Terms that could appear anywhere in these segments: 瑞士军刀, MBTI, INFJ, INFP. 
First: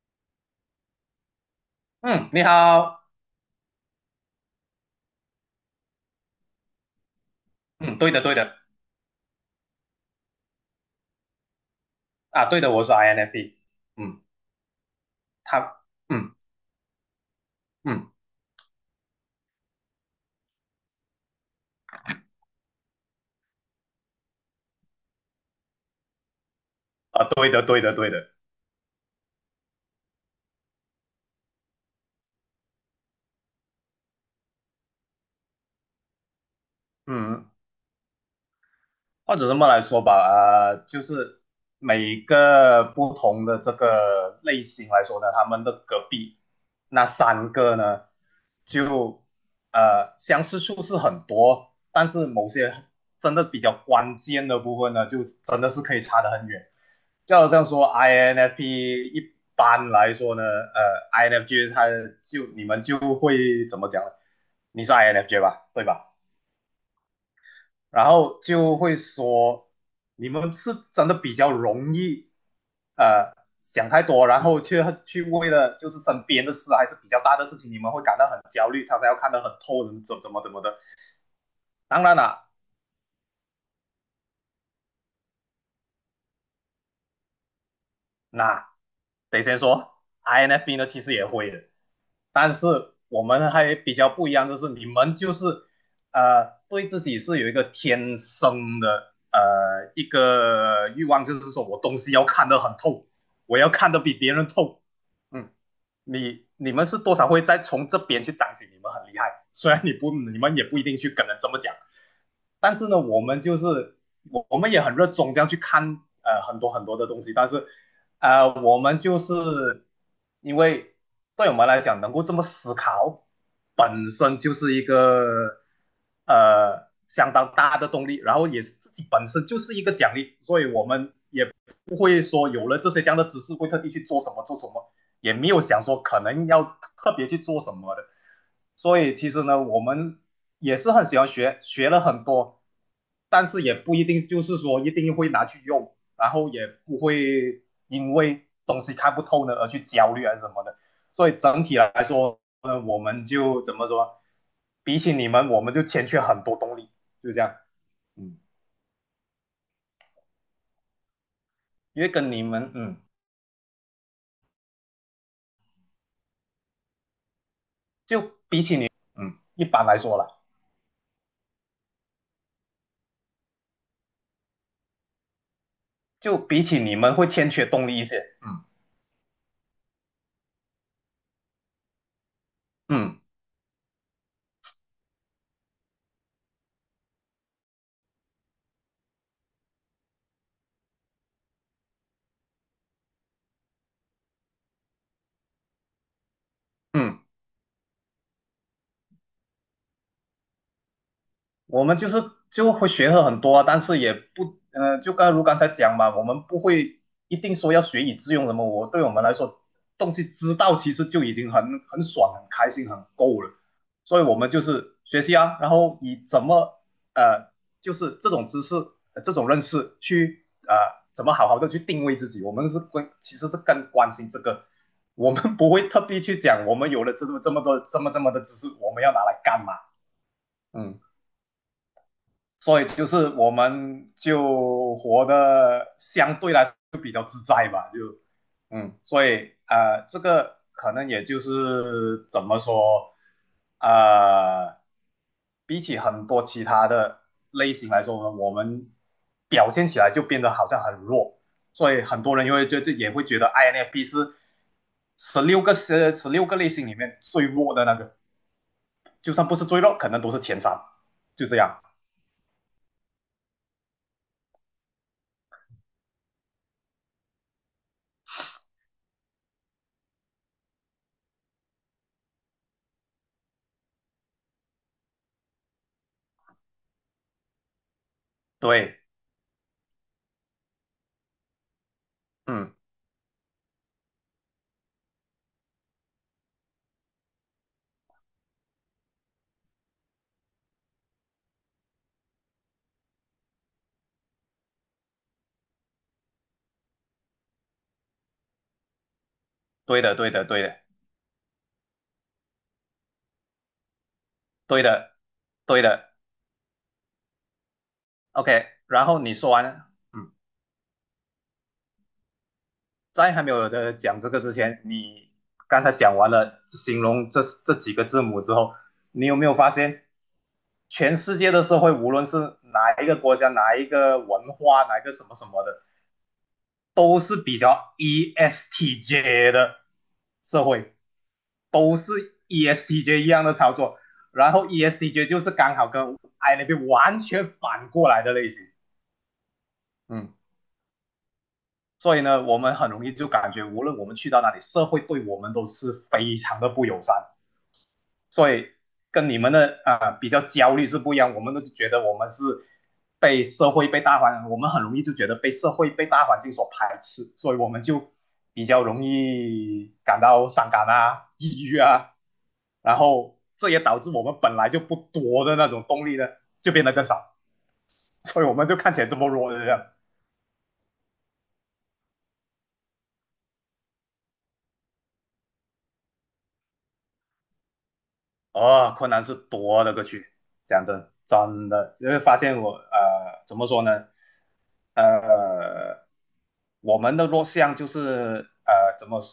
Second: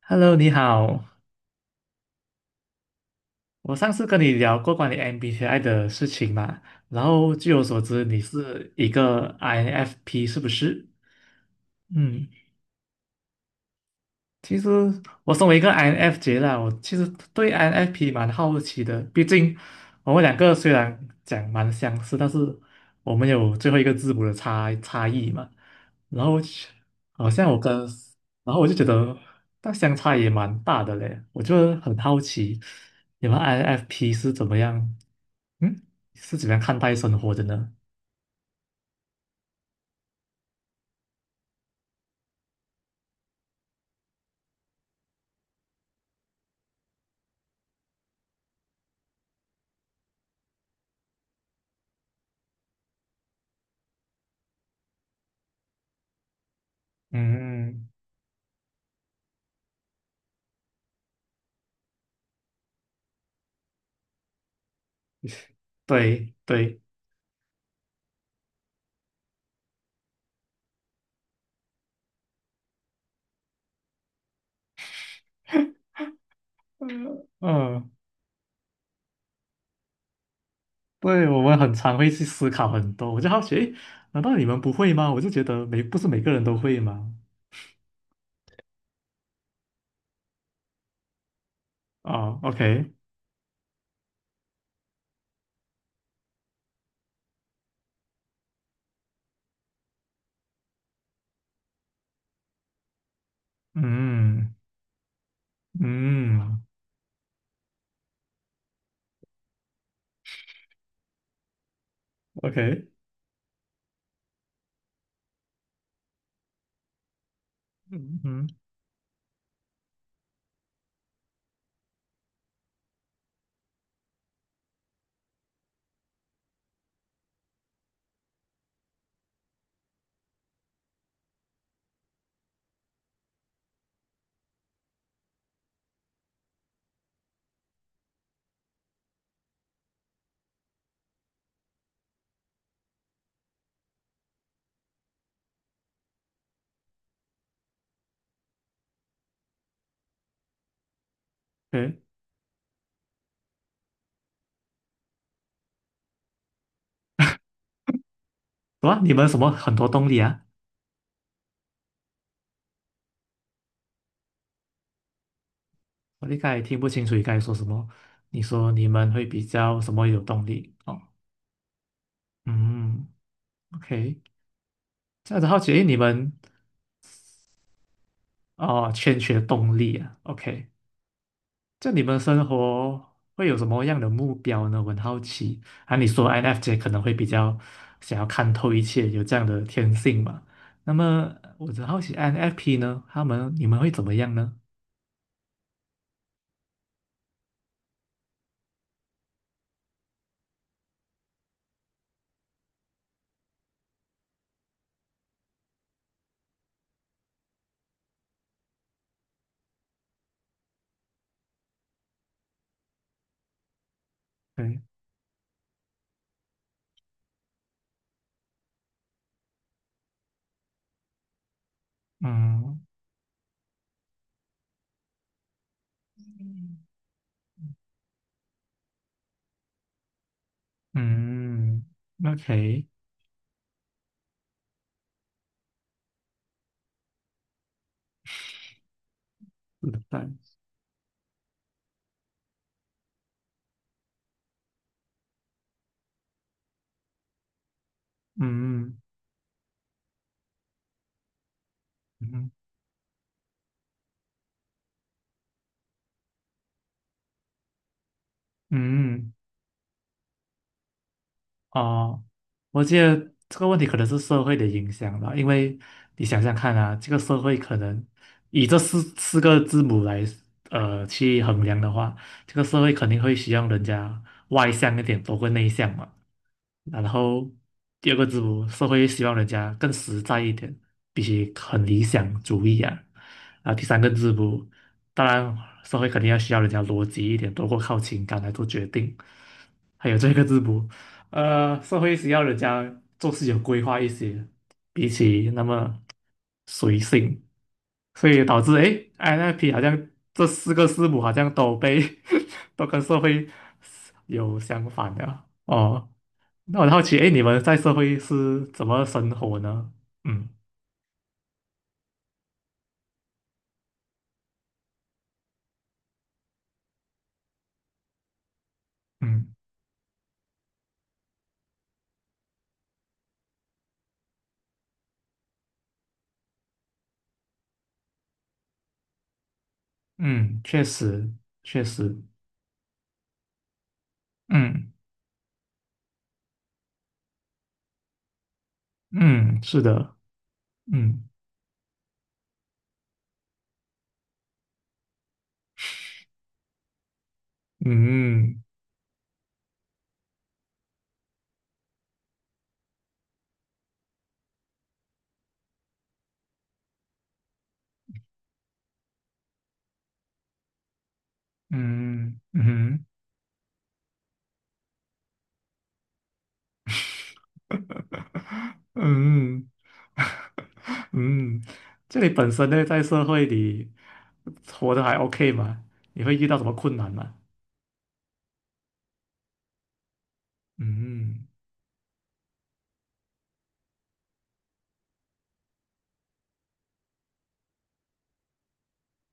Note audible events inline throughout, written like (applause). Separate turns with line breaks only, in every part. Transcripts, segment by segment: Hello，你好。
嗯，你好。
我上次跟你聊过关于 MBTI 的事情嘛，然后据我所
嗯，
知，
对
你
的，对的。
是一个 INFP，是不是？嗯。
啊，对的，我是 INFP。嗯，
其实我身为一个
他，嗯
INFJ 啦，我其实对 INFP
嗯。
蛮好奇的。毕竟我们两个虽然讲蛮相似，但是我们有最后一个字母的差异嘛。然后其
啊，
好
对
像我
的，
跟，
对的，对的。
然后我就觉得那相差也蛮大的嘞。我就很好奇，你们 INFP 是怎么样？嗯，是怎么样看待生活的
嗯，
呢？
或者这么来说吧，就是每个不同的这个类型来说呢，他们的隔壁那三个呢，就相似处是很多，但是某些真的比较关键的部分呢，就真的是可以差得很远。就好像说
嗯，
INFP 一般来说呢，INFJ 你们就会怎么讲呢？你是 INFJ 吧，对吧？
对对。
然后就会说你们是真的比较容易，呃，想太多，然后却去为了就是身边的事还是比较
嗯
大的事情，你
嗯。
们会感到很焦虑，常常要看得很透，怎么怎么怎么的。
对，我们很常
当
会
然了、
去
啊
思考很多，我就好奇，诶，难道你们不会吗？我就觉得不是每个人都会吗？
那得先说，INFP 呢其实也会的，
哦 o
但是
k
我们还比较不一样，就是你们就是对自己是有一个天生的一个欲望，就是说我东西要看得很透，我要看得比别人
嗯
透。嗯，你
嗯
你们是多少会再从这边去彰显你们很厉害，(laughs) 虽然你们也不一定去跟人这么讲。但
，OK。
是呢，我们就是我我们也很热衷这样去看很多很多的东西，但是
嗯嗯
我们就是因为对我们来讲能够这么思考，本身就是一个相当大的动力，然后也是自己本身就是一个奖励，所以我们不会说有了这些这样的知识会特地去做什么做什么，也没有想说可能要特别去做什么的。所以其实呢，我们也是很喜欢学，学了很多，但是也不一定就是说一定会拿去用，然后也不会因为东西看不透呢而去焦虑啊什么的。所以整体
，OK。
来说呢，我们就怎么说？比起你们，我们就欠缺很多动力，就这样。嗯，
什么？你们什么很多动力啊？
因为跟你们，
我才听不清楚你刚才说什么。
就
你说你们会比
一
较
般
什
来
么
说
有
啦。
动力？哦。嗯。OK，这样子好奇，诶，你们
就比起你们会欠缺动力一些。嗯
哦，欠缺动力啊？OK，就你们生活
嗯
会有什么样的目标呢？我很好奇。啊，你说 INFJ 可能会比较想要看透一切，有这样的天性嘛？那么我很好奇 INFP 呢，你们会怎么样呢？
嗯，我们就会学了很多啊，但是也不，就刚才讲嘛，我们不会一定说要学以致用什么。对我们来说，东西知道其实就已经很爽、很开心、很够了。所以我们就
对。
是学习啊，然后以怎么呃，就是这种知识、这种认识去怎么好好的去定位自己。我们是
嗯
关，其实是更关心这个。我们不会特地去讲，我们有了这么这么多这么这么的知识，我们要拿来干嘛？嗯
嗯
所
，OK。
以就是我们就活得相对来说就比较自在吧，就所以
明
这
白。
个可能也就是怎么说，呃，比起很多其他的类型来说呢，我们
嗯
表现起来就变得好像很弱，所以很多人
嗯
就会觉得也会觉得 INFP 是十六个类型里面最弱的那个。
嗯。
就算不是最弱，可能都是前三，就这样。
哦，我觉得这个问题可能是社会的影响吧，因为你想想看啊，这个社会可能以这四个字母来去衡量的话，这个社会肯定会需要人家外向一点多过内向嘛。然后第二个字母，社
对，
会希望人家更实在一点，必须很理想主
嗯。
义啊。啊，第三个字母，当然社会肯定需要人家逻辑一点，多过靠情感来做决定。还有这个字母。社会需要人家做事有规划一些，比起那么随性，所以导致诶 INFP 好
对
像
的，对
这
的，对
四
的，
个字母好像都被 (laughs) 都跟社会有
对
相
的，
反的
对
哦。
的。
那我很好奇，诶，你们在社会是
OK，
怎么
然后
生
你说
活
完了。
呢？
嗯，
嗯
在还没有的讲这个之前，你刚才讲完了形容这几个字母之后，你有没
嗯
有发现，全世界的社会，无论是哪一个国家、哪一个文化、哪一个什么什么的，都是比较 ESTJ 的
嗯，
社
确
会，
实确
都是
实。
ESTJ 一样的操作，然后
嗯
ESTJ 就是刚好跟 I 那边完全反过来的类型。
嗯，是的。
嗯，
嗯
所以呢，我们很容易就感觉，无论我们去到哪里，社会对我们都是非常的不友善。所
嗯
以跟你们的啊、比较焦虑是不一样，我们都觉得我们是被社会、被大环，我们很容易就觉得被社会、被大环境所排斥，所以我们就比较容易感到伤感啊、抑郁啊，
嗯嗯
然
嗯。
后这也导致我们本来就不多的那种动力呢，就变得更少，所以我们就
(laughs)
看起来这么弱的这
嗯
样。
(laughs) 嗯，这里本身呢，在社会里活得还 OK 吗？你会遇到什么困难吗？
哦，困难是多了个去，讲真，
嗯。
真的，因为发现我怎么说呢？呃，我们的弱项就是怎么说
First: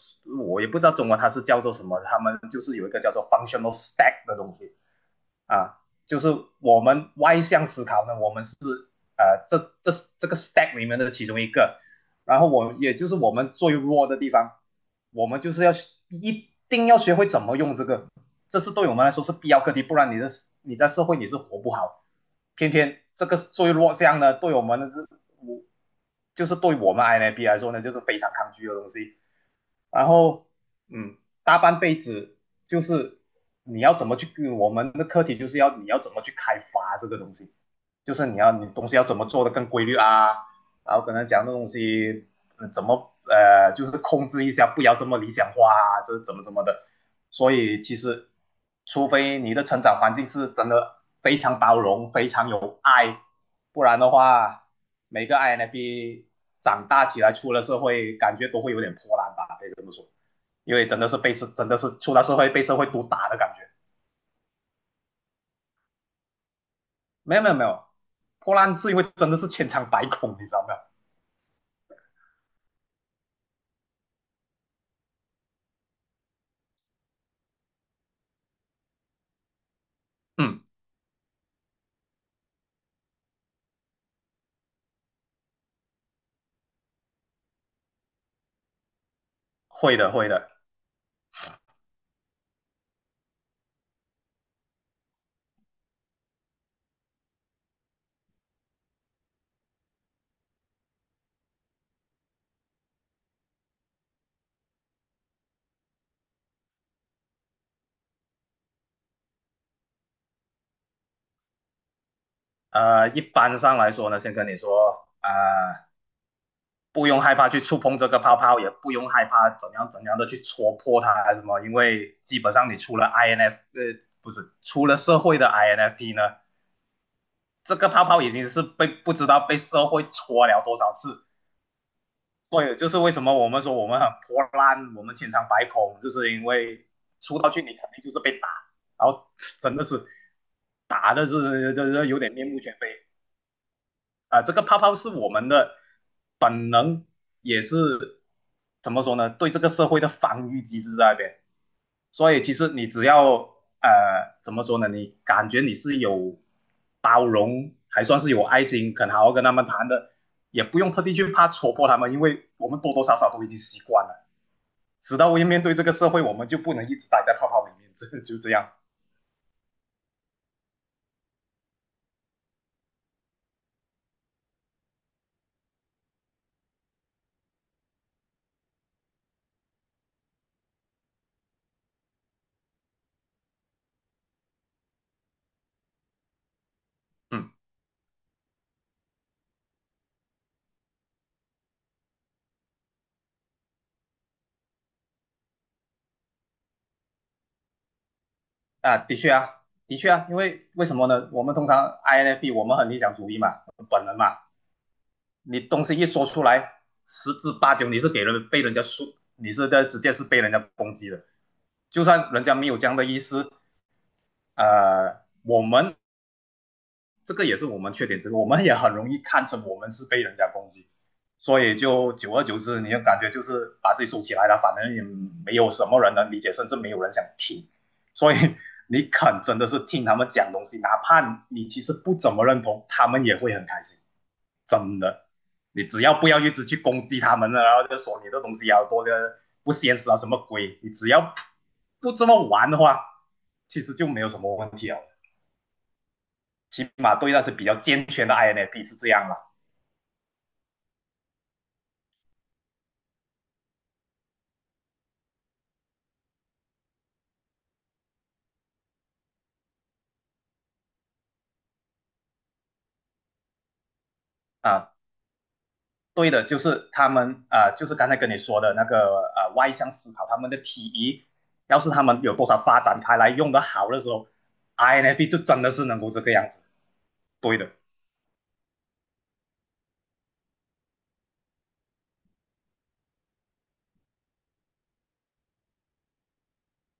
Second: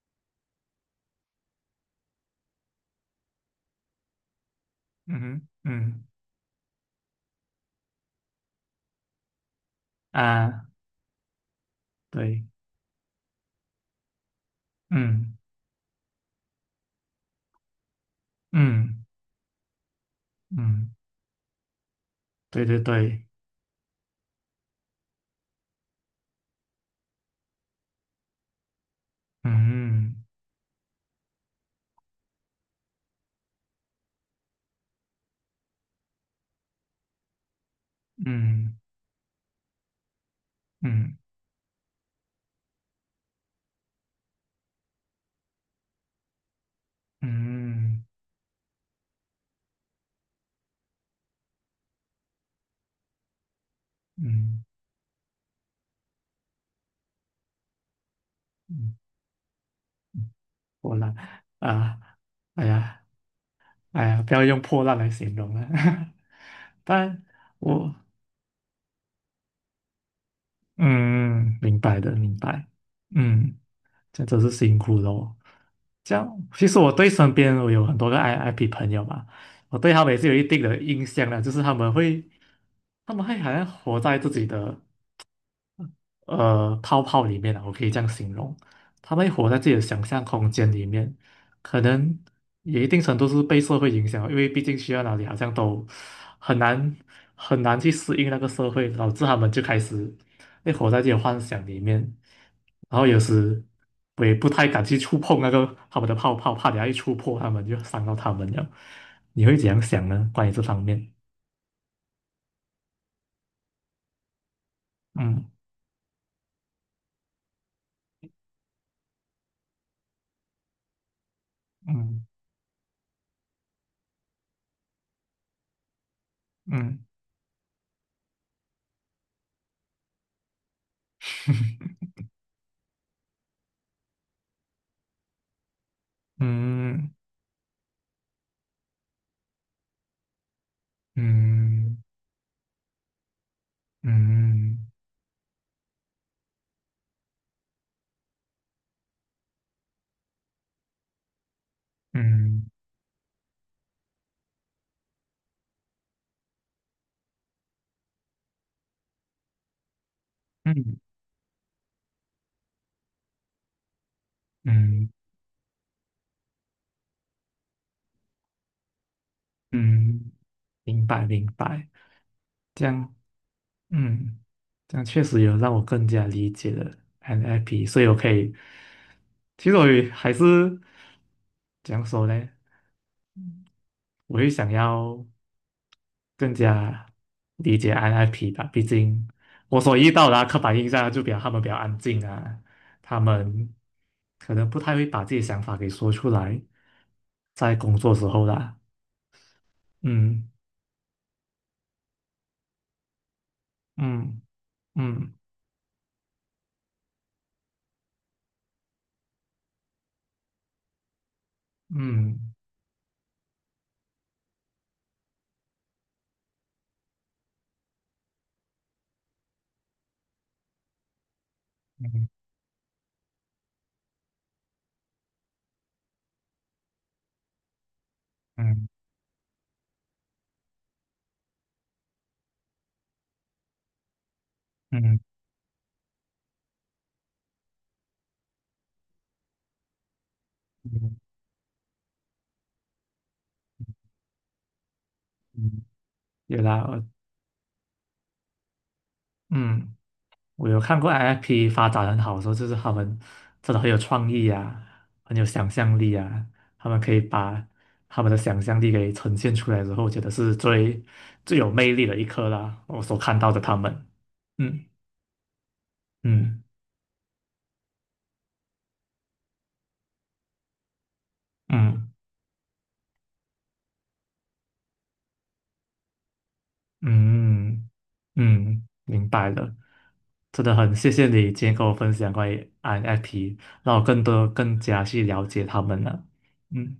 我也不知道中文它是叫做什么，他们就是有一个叫做 functional stack 的东西。
嗯哼。
啊，
嗯
就是我们外向思考呢，我们是呃这这这个
啊，
stack 里面的其中一个，然
对。
后我也就是我们最弱的地方，我
嗯
们就是一定要学会怎么用这个，这是对我
嗯
们来说是必要课题，不然你在
嗯，
社会你是活不好，
对
偏
对
偏
对。
这个最弱项呢，对我们的是我就是对我们 INB 来说呢，就是非常抗拒的东西。然
嗯
后嗯，大半辈子就是你要怎么去，我们的课题就是要你要怎么去开发这个东西，就是你
嗯
东西要怎么做的更规律啊，然后跟
嗯
他讲的东西、怎么就是控制一下，不要这么理想化啊，这是怎么怎么的。所以其
嗯
实，除非你的成长环境是真的非常包容、非常有爱，不然的
嗯
话，每个 INFP 长大起来出了社会，感觉都会有点
嗯，
破烂吧，可以这么说。因为
破烂
真的是
啊，
出了社会被
哎
社会
呀
毒打的感觉。
哎呀，不要用破烂来形容了，(laughs) 但
没有没有没有，
我
破烂是因为真的是千疮百孔，你知道没
嗯，明白的，明白。嗯。这真是辛苦了哦。这样，其实我对身边我有很多个 I IP 朋友嘛，我对他们也是有
有？
一定
嗯，
的印象的，就是他们会好像活在自己的泡泡里面啊，我可以这样形容，他们活在自己的
会
想
的
象
会
空
的。
间里面，可能也一定程度是被社会影响，因为毕竟去到哪里好像都很难很难去适应那个社会，导致他们就开始会活在自己的幻想里面，然后有时我也不太敢去触碰那个他们的泡泡，怕等下一触碰他们就伤到他们了。你会怎样想呢？关于这方面？
一般上来说呢，先跟你说，
嗯
不用害怕去触碰这个泡泡，也不用害怕怎样怎样的去戳破它还是什么，因为
嗯
基本上你出了 INF，呃，不是出了社会的 INFP 呢，
嗯
这个泡泡已经是被不知道被社会戳了多少次。所以就是为什么我们说我们很破烂，我们千疮百孔，就是因为
嗯
出道去你肯定就是被打，然后真的是打的是这
嗯
这有点面目全非。啊、这个泡
嗯。
泡是我们的本能，也是怎么说呢？对这个社会的防御机制在那边。所以其
嗯
实你只要怎么说呢？你感觉你是有包容，还算是有爱心，肯好好跟他们谈的，也不用
嗯
特地去怕戳破他们，因为我们多多少少都已经习惯了。
嗯
直到我面对这个社会，我们就不能一直待在泡泡里面。(laughs) 这就这样。
嗯，明白明白，这样嗯，这样确实有让我更加理解了 NLP，所以我可以，其实我也还是怎样说呢？我也想要更加
嗯
理解 NLP 吧，毕竟我所遇到的啊刻板印象就比较他们比较安静啊，他们可能不太会把自己的想法给说出来，在工作时候啦。
啊，的确啊，的确啊，因
嗯
为为什么呢？我们通常 INFP 我们很理想主义嘛，本能嘛，
嗯。嗯
你东西一说出来，十之八九你是被人家说，你是在直接是被人家攻击的。就算
嗯
人家没有这样的意思，我们这个也是我们缺点之一，我们也很容易看成我们是被人家攻击，所以就
嗯
久而久之，你就感觉就是把自己收起来了，反正也没有什么人能理解，甚至没有人想听，所以
嗯
你肯真的是听他们讲东西，哪怕你其实不怎么认同，他们也会很开心。真
嗯
的，你只要不要一直去攻击他们了，然后就说你的东西要多的不现实啊什么鬼，你只
嗯
要不这么玩的话，其实就没有什么问题了。
嗯，有啦。
起码对那些比较健全的 INFP 是这样了
嗯，我有看过 IFP 发展很好的时候，就是他们真的很有创意啊，很有想象力啊，他们可以把他们的想象力给呈现出来之后，我觉得是最最有魅力的一刻啦，我所看到的他们。嗯
啊。对的，就
嗯
是他们啊、就是刚才跟你说的那个啊外向思考，他们的 TE，要是他
嗯。
们有多少发展开来用的好的时候，INFP 就真的是能够这个样子。对的
嗯嗯，明白了，真的很谢谢你今天跟我分享关于 INFP，让我更多更加去了解他们了。嗯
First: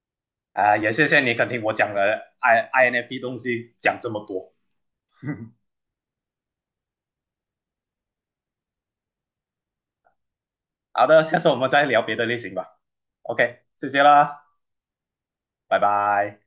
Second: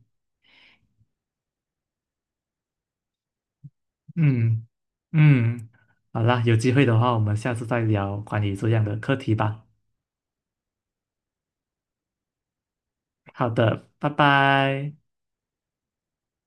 啊、也谢谢你肯听我讲了 INFP 东西讲这么多。
嗯
(laughs) 嗯，
嗯，好啦，有机会的话，我们下次再聊关于这样的课题吧。
好的，下次我们再聊别的类型吧。
好
OK，谢
的，
谢
拜
啦，
拜。
拜拜。